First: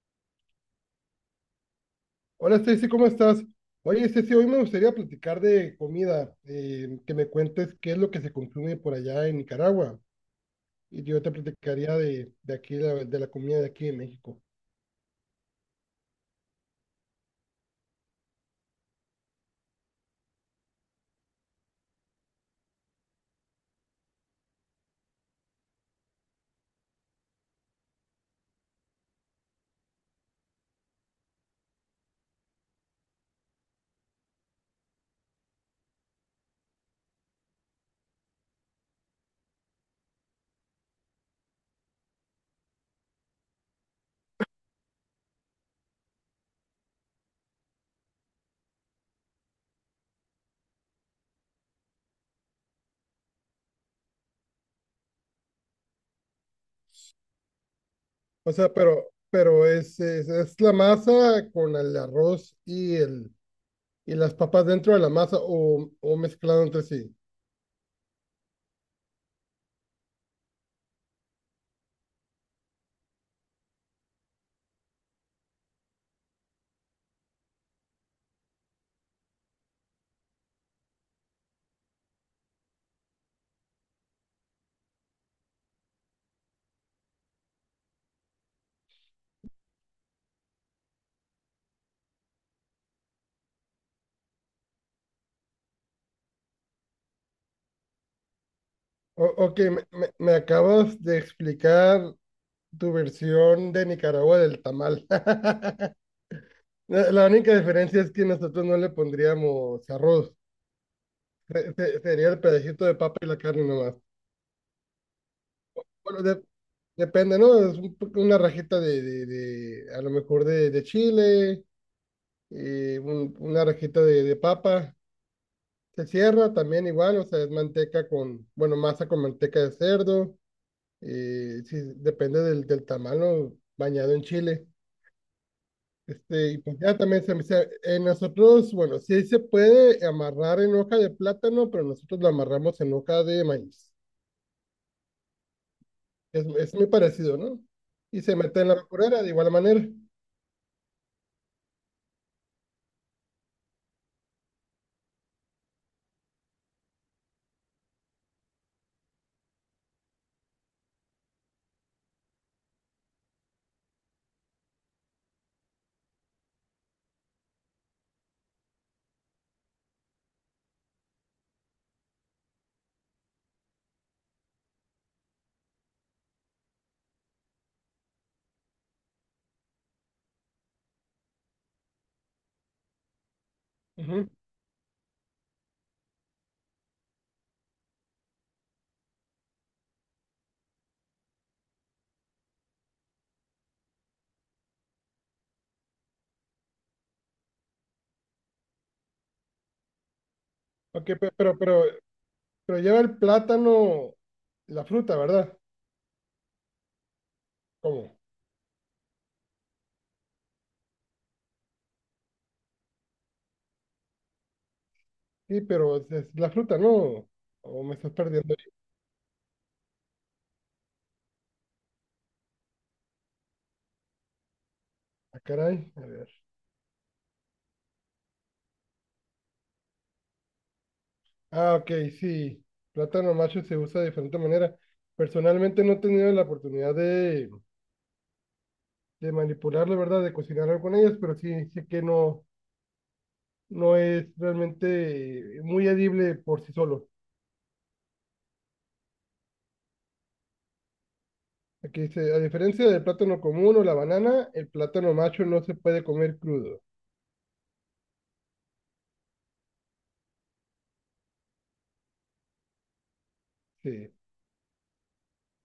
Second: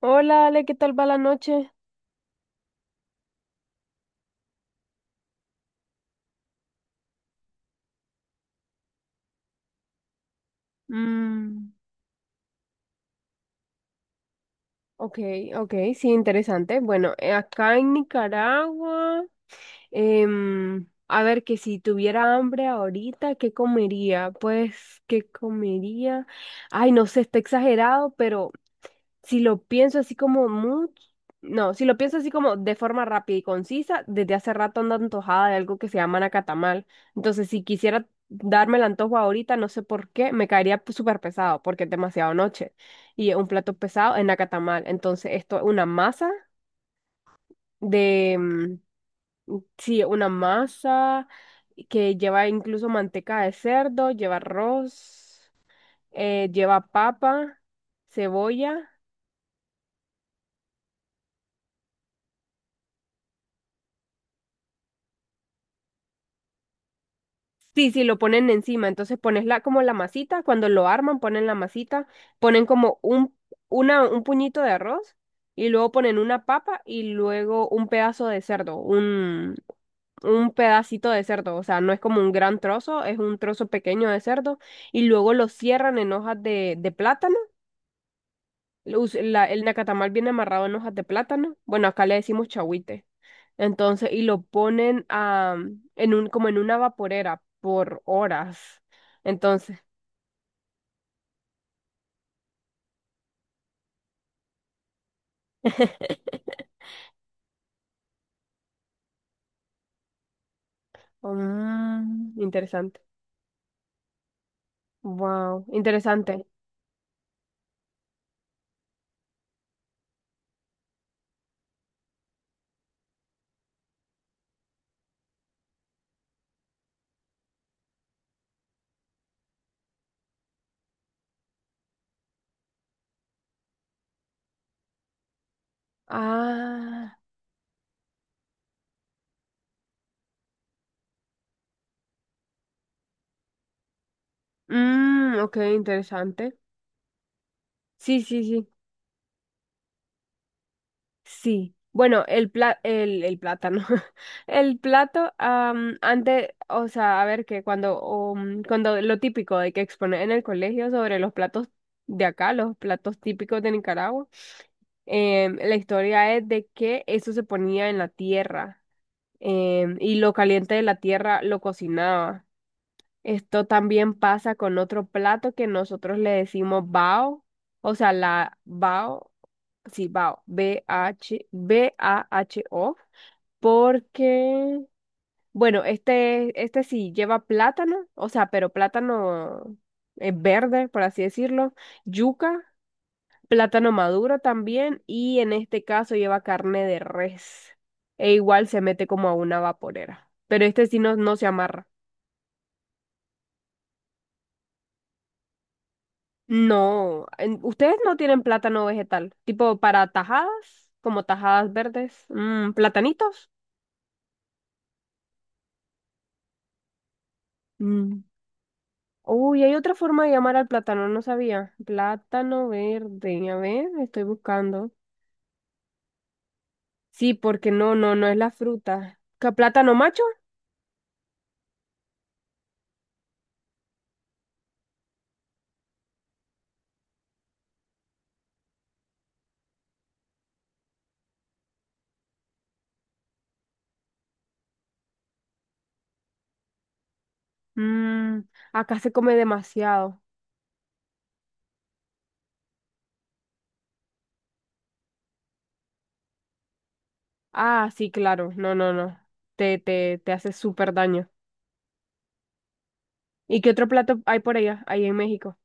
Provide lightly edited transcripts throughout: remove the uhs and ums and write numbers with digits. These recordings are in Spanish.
Hola, Ale, ¿qué tal va la noche? Hola Stacy, ¿cómo estás? Oye Stacy, hoy me gustaría platicar de comida, que me cuentes qué es lo que se consume por allá en Nicaragua, y yo te Mm. platicaría de aquí, de la comida de aquí de México. Ok, ok, sí, interesante. Bueno, acá en Nicaragua, a ver, que si tuviera hambre ahorita, ¿qué comería? Pues, ¿qué comería? Ay, no sé, está exagerado, pero si lo pienso así como mucho, no, si lo pienso así como de forma rápida y concisa, desde hace rato ando antojada de algo que se llama nacatamal. Entonces, si quisiera darme el antojo ahorita, no sé por qué, me caería pues, súper pesado porque es demasiado noche. Y un plato pesado es nacatamal. Entonces, esto es una masa de, mm, sí, una masa que lleva incluso manteca de cerdo, lleva arroz, lleva papa, O sea, cebolla. pero es, es la masa con el arroz y, y las papas dentro de la masa o mezclado entre sí. Sí, sí, lo ponen encima. Entonces pones la, como la masita, cuando lo arman, ponen la masita, ponen como un, una, un puñito de arroz y luego ponen una papa y luego un pedazo de cerdo, un pedacito de cerdo. O sea, no es como un gran trozo, es un trozo pequeño de cerdo y luego lo cierran en hojas de plátano. El nacatamal viene amarrado en hojas de plátano. Bueno, acá le decimos chahuite. Y lo ponen en un, como en una vaporera por horas. Ok, Entonces, me, me acabas de explicar tu versión de Nicaragua del tamal. La única diferencia es que nosotros no le pondríamos arroz. Sería mm, el pedacito de interesante. papa y la carne nomás. Wow, Bueno, interesante. depende, ¿no? Es una rajita a lo mejor de chile, una rajita de papa. Se cierra también igual, o sea, es bueno, masa con manteca de cerdo. Sí, depende del tamal, ¿no? Bañado en chile. Este, y pues ya Ah, también nosotros, bueno, sí se puede amarrar en hoja de plátano, pero nosotros lo amarramos en hoja de maíz. mm, ok, Es, interesante. es muy parecido, ¿no? Sí, Y se sí, mete sí. en la vaporera de igual manera. Sí, bueno, el plátano. Antes, o sea, a ver que cuando, um, cuando lo típico de que exponer en el colegio sobre los platos de acá, los platos típicos de Nicaragua, la historia es de que eso se ponía en la tierra, y lo caliente de la tierra lo cocinaba. Esto también pasa con otro plato que nosotros le decimos bao, o sea, la bao, sí, bao, B-H, B-A-H-O, Ujú. porque, bueno, este sí lleva plátano, o sea, pero plátano verde, por así decirlo, yuca, plátano maduro también, y en este caso lleva carne de res, e igual se mete como a una vaporera, pero este sí Ok, no, no se amarra. pero lleva el plátano, la fruta, ¿verdad? No, ustedes no ¿Cómo? tienen plátano vegetal, tipo para tajadas, como tajadas verdes, mm, platanitos. Sí, pero es la fruta, ¿no? O me estás Mm. perdiendo ahí. Uy, hay otra forma de llamar al plátano, no sabía. Plátano verde, a ver, estoy buscando. Ah, caray, a ver. Sí, porque no, no, no es la fruta. ¿Qué, plátano macho? Ah, ok, sí. Plátano macho se usa de diferente manera. Personalmente no he tenido la oportunidad de manipular, verdad, de cocinar algo con ellas, pero sí sé que no, no es realmente muy edible por sí solo. Mm, acá se come demasiado. Aquí dice, a diferencia del plátano común o la banana, el plátano macho no se puede comer crudo. Ah, sí, claro, no, no, no. Te hace súper daño. ¿Y qué otro Sí, plato hay por allá, ahí en México?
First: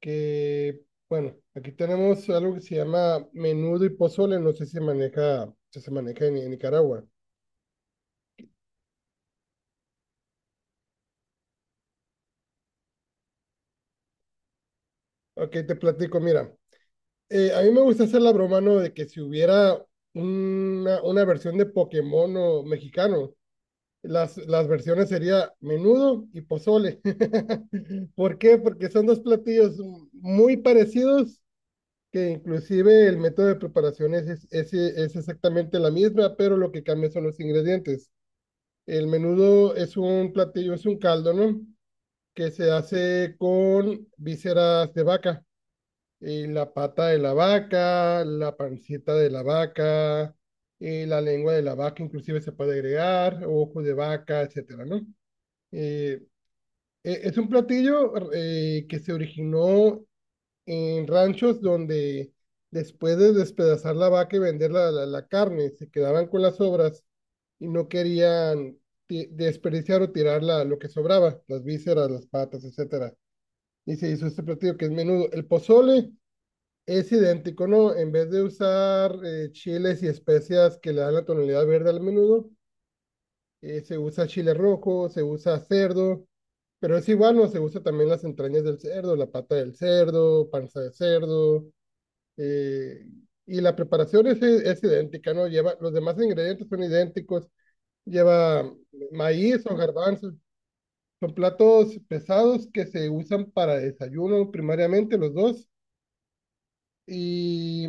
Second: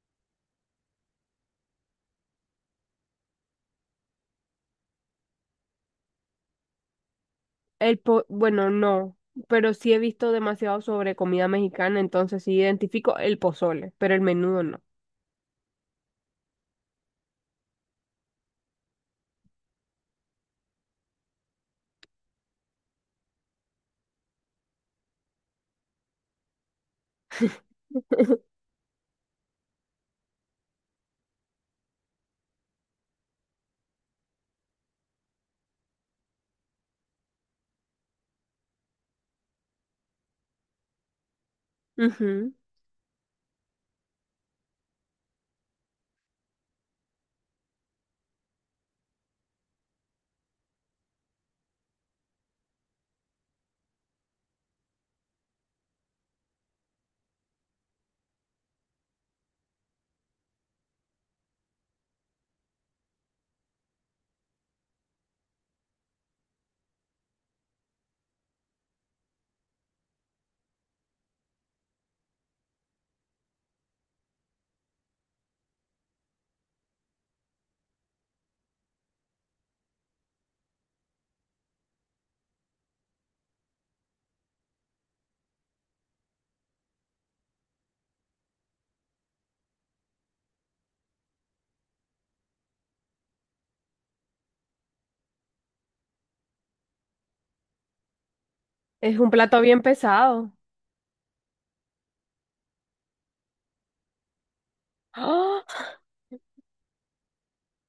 que, bueno, aquí tenemos algo que se llama menudo y pozole, no sé si se maneja en Nicaragua. Bueno, no, pero sí he visto demasiado sobre comida mexicana, entonces sí identifico el pozole, pero el menudo no. Ok, te platico, mira, a mí me gusta hacer la broma, ¿no? De que si hubiera una versión de Pokémon o mexicano, las versiones sería menudo y pozole. ¿Por qué? Porque son dos platillos muy parecidos, que inclusive el método de preparación es exactamente la misma, pero lo que cambia son los ingredientes. El menudo es un platillo, es un caldo, ¿no? Que Ujú. se hace con vísceras de vaca, y la pata de la vaca, la pancita de la vaca, y la lengua de la vaca, inclusive se puede agregar, ojo de vaca, etcétera, ¿no? Eh, es un platillo que se originó en ranchos donde después de despedazar la vaca y vender la carne, se quedaban con las sobras y no querían desperdiciar o tirar lo que sobraba, las vísceras, las patas, etcétera. Y se hizo este platillo que es menudo. El pozole es idéntico, ¿no? En vez de usar chiles y especias que le dan la tonalidad verde al menudo, se usa chile rojo, se usa cerdo, pero es igual, ¿no? Se usa también las entrañas del cerdo, la pata del cerdo, panza de cerdo, eh, y la preparación es idéntica, ¿no? Lleva, los demás ingredientes son idénticos, lleva Es un plato maíz o bien garbanzos, pesado. son platos pesados que se usan para desayuno primariamente los dos, ¡Ah! y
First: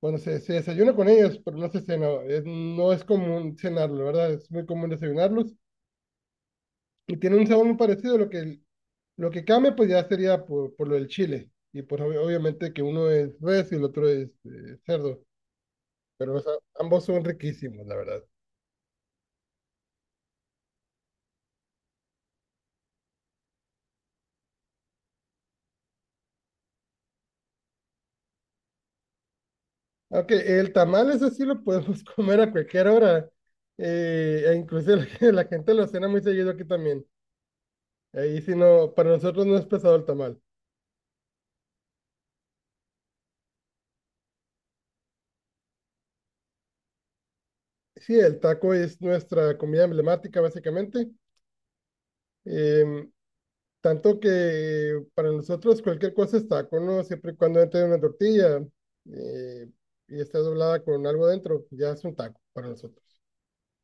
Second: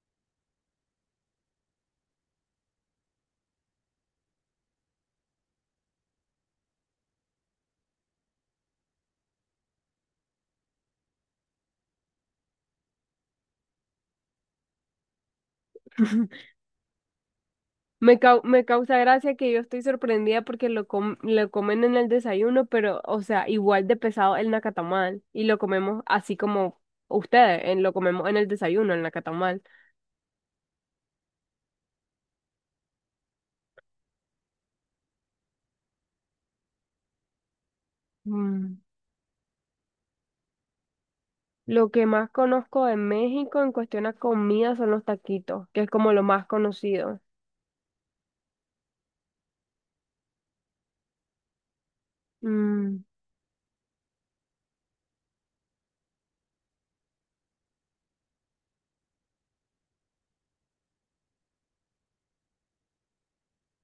bueno, se desayuna con ellos, pero no se cena, no es común cenarlo, ¿verdad? Es muy común desayunarlos. Y tiene un sabor muy parecido, lo que, lo que cambia pues ya sería por lo del chile. Y pues obviamente que uno es res y el otro es cerdo, pero o sea, ambos son riquísimos, la verdad. Me causa gracia que yo estoy sorprendida porque lo comen en el desayuno, pero, o sea, igual de pesado el nacatamal. Y lo comemos así como ustedes, lo comemos en el desayuno, el nacatamal. Aunque el tamal ese sí lo podemos comer a cualquier hora. E inclusive la gente lo cena muy seguido aquí también. Ahí sí no, para nosotros no es pesado el tamal. Lo que más conozco de México en cuestión a comida son los taquitos, que es como lo más conocido. Sí, el taco es nuestra comida emblemática básicamente. Mm, Em, Tanto que para nosotros cualquier cosa es taco, ¿no? Siempre y cuando entre una tortilla eh, y está doblada con algo dentro, ya es un taco para nosotros.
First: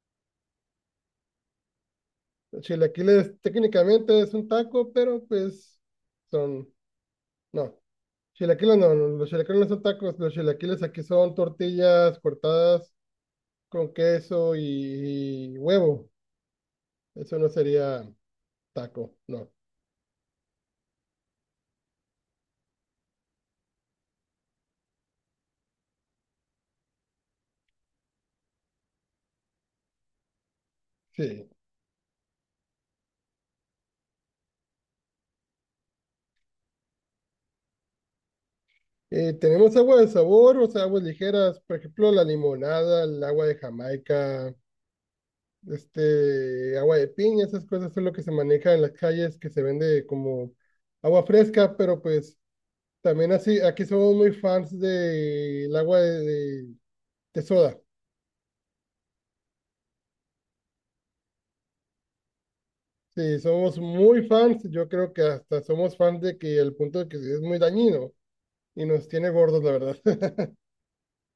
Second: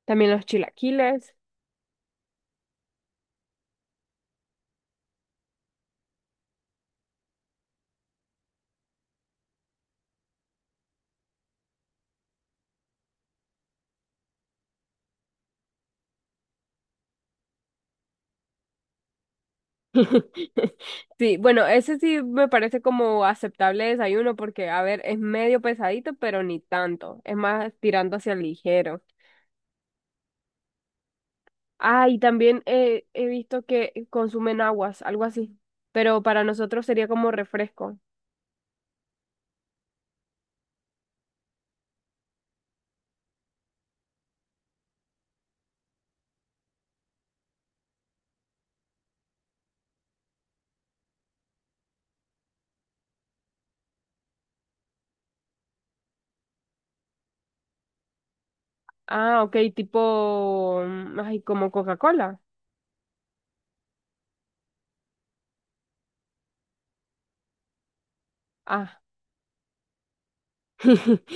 también los chilaquiles. Chilaquiles técnicamente es un taco, pero pues son, no. Chilaquiles no, no, los chilaquiles no son tacos, los chilaquiles aquí son tortillas cortadas con queso y huevo. Eso no sería taco, no. Sí, bueno, ese sí me parece como aceptable desayuno porque, a ver, es medio pesadito, pero ni tanto. Es más tirando hacia el ligero. Sí. Ah, y también he visto que consumen aguas, algo así. Pero para nosotros sería como refresco. Tenemos agua de sabor, o sea, aguas ligeras, por ejemplo, la limonada, el agua de Jamaica, este, agua de piña, esas cosas son lo que se maneja en las calles, que se vende como agua fresca, pero pues también así, aquí somos muy fans del agua de- de soda. Ah, ok, tipo, mm, ay, como Coca-Cola. Sí, somos muy fans, yo creo que hasta somos fans de que al punto de que es muy dañino y Ah. nos tiene gordos, la verdad.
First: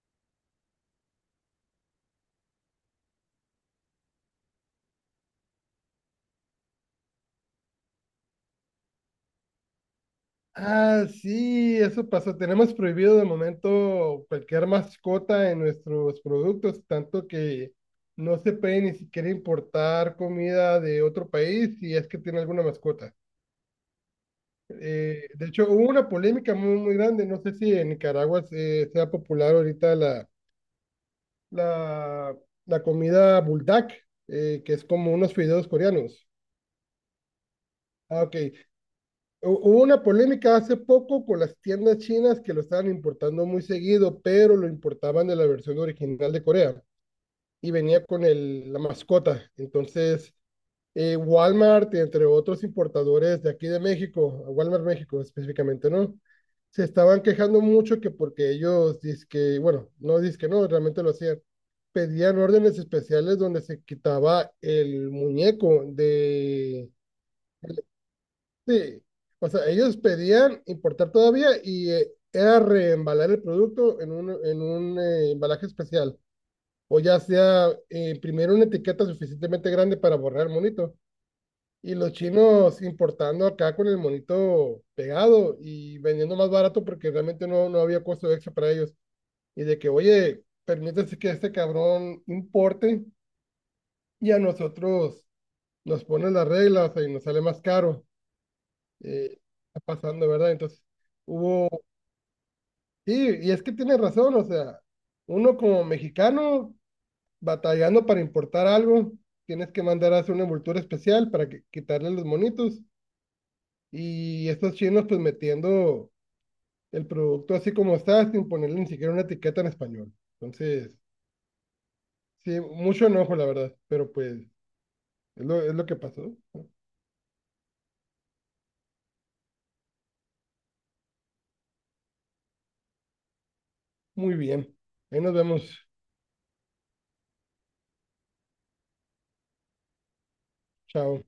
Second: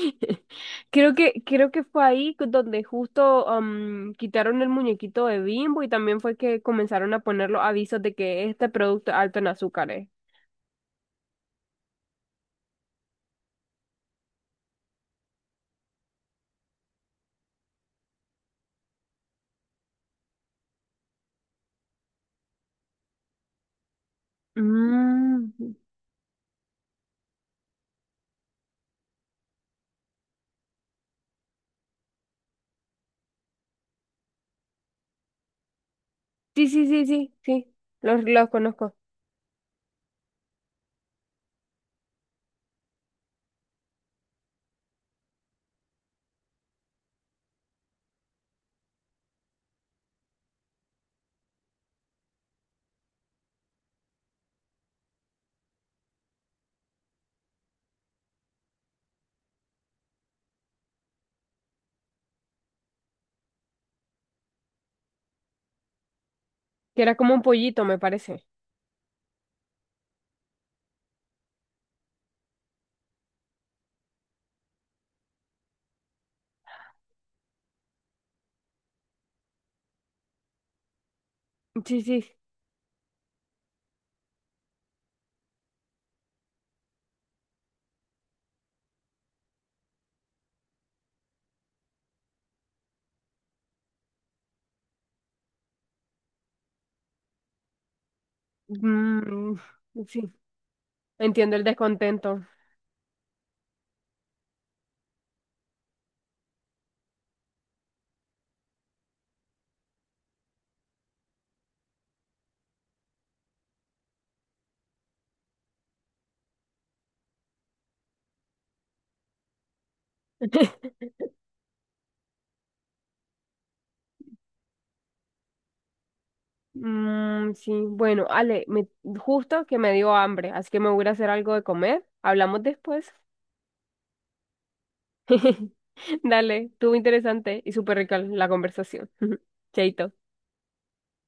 Creo que fue ahí donde justo quitaron el muñequito de Bimbo y también fue que comenzaron a poner los avisos de que este producto es alto en azúcares. Ah, sí, eso pasó. Tenemos prohibido de momento cualquier mascota en nuestros productos, tanto que no se puede ni siquiera importar comida de otro país si es que tiene alguna mascota. De hecho, Mm. hubo una polémica muy, muy grande. No sé si en Nicaragua sea popular ahorita la, la comida buldak, que es como unos fideos coreanos. Sí, sí, sí, sí, sí, Ah, ok. los conozco. Hubo una polémica hace poco con las tiendas chinas que lo estaban importando muy seguido, pero lo importaban de la versión original de Corea y venía con la mascota. Entonces, Walmart, entre otros importadores de aquí de México, Walmart México específicamente, ¿no? Se estaban quejando mucho que porque ellos que bueno, no que no, realmente lo hacían. Pedían órdenes especiales donde se quitaba el muñeco de. Que era como un pollito, me parece. Sí, o sea, ellos pedían importar todavía y era reembalar el producto en un embalaje especial. O ya sea imprimir una etiqueta suficientemente grande para borrar el monito. Y Sí, los sí. chinos importando acá con el monito pegado y vendiendo más barato porque realmente no, no había costo extra para ellos. Y de que, oye, permítese que este cabrón importe y a nosotros nos ponen las reglas y nos sale más caro. eh, Mm, Está sí, pasando, ¿verdad? Entonces, entiendo el hubo, descontento. sí, y es que tiene razón, o sea, uno como mexicano batallando para importar algo, tienes que mandar a hacer una envoltura especial para que, quitarle los monitos, y estos chinos pues metiendo el producto así como está, sin ponerle ni siquiera una etiqueta en español. Entonces, sí, mucho enojo, la verdad, pero pues es lo que pasó. Mm, sí, bueno, Ale, justo que me dio hambre, así que me voy a ir a hacer algo de comer. Hablamos después. Muy bien, ahí nos vemos, Dale, estuvo interesante y súper rica la conversación. Chaito. chao.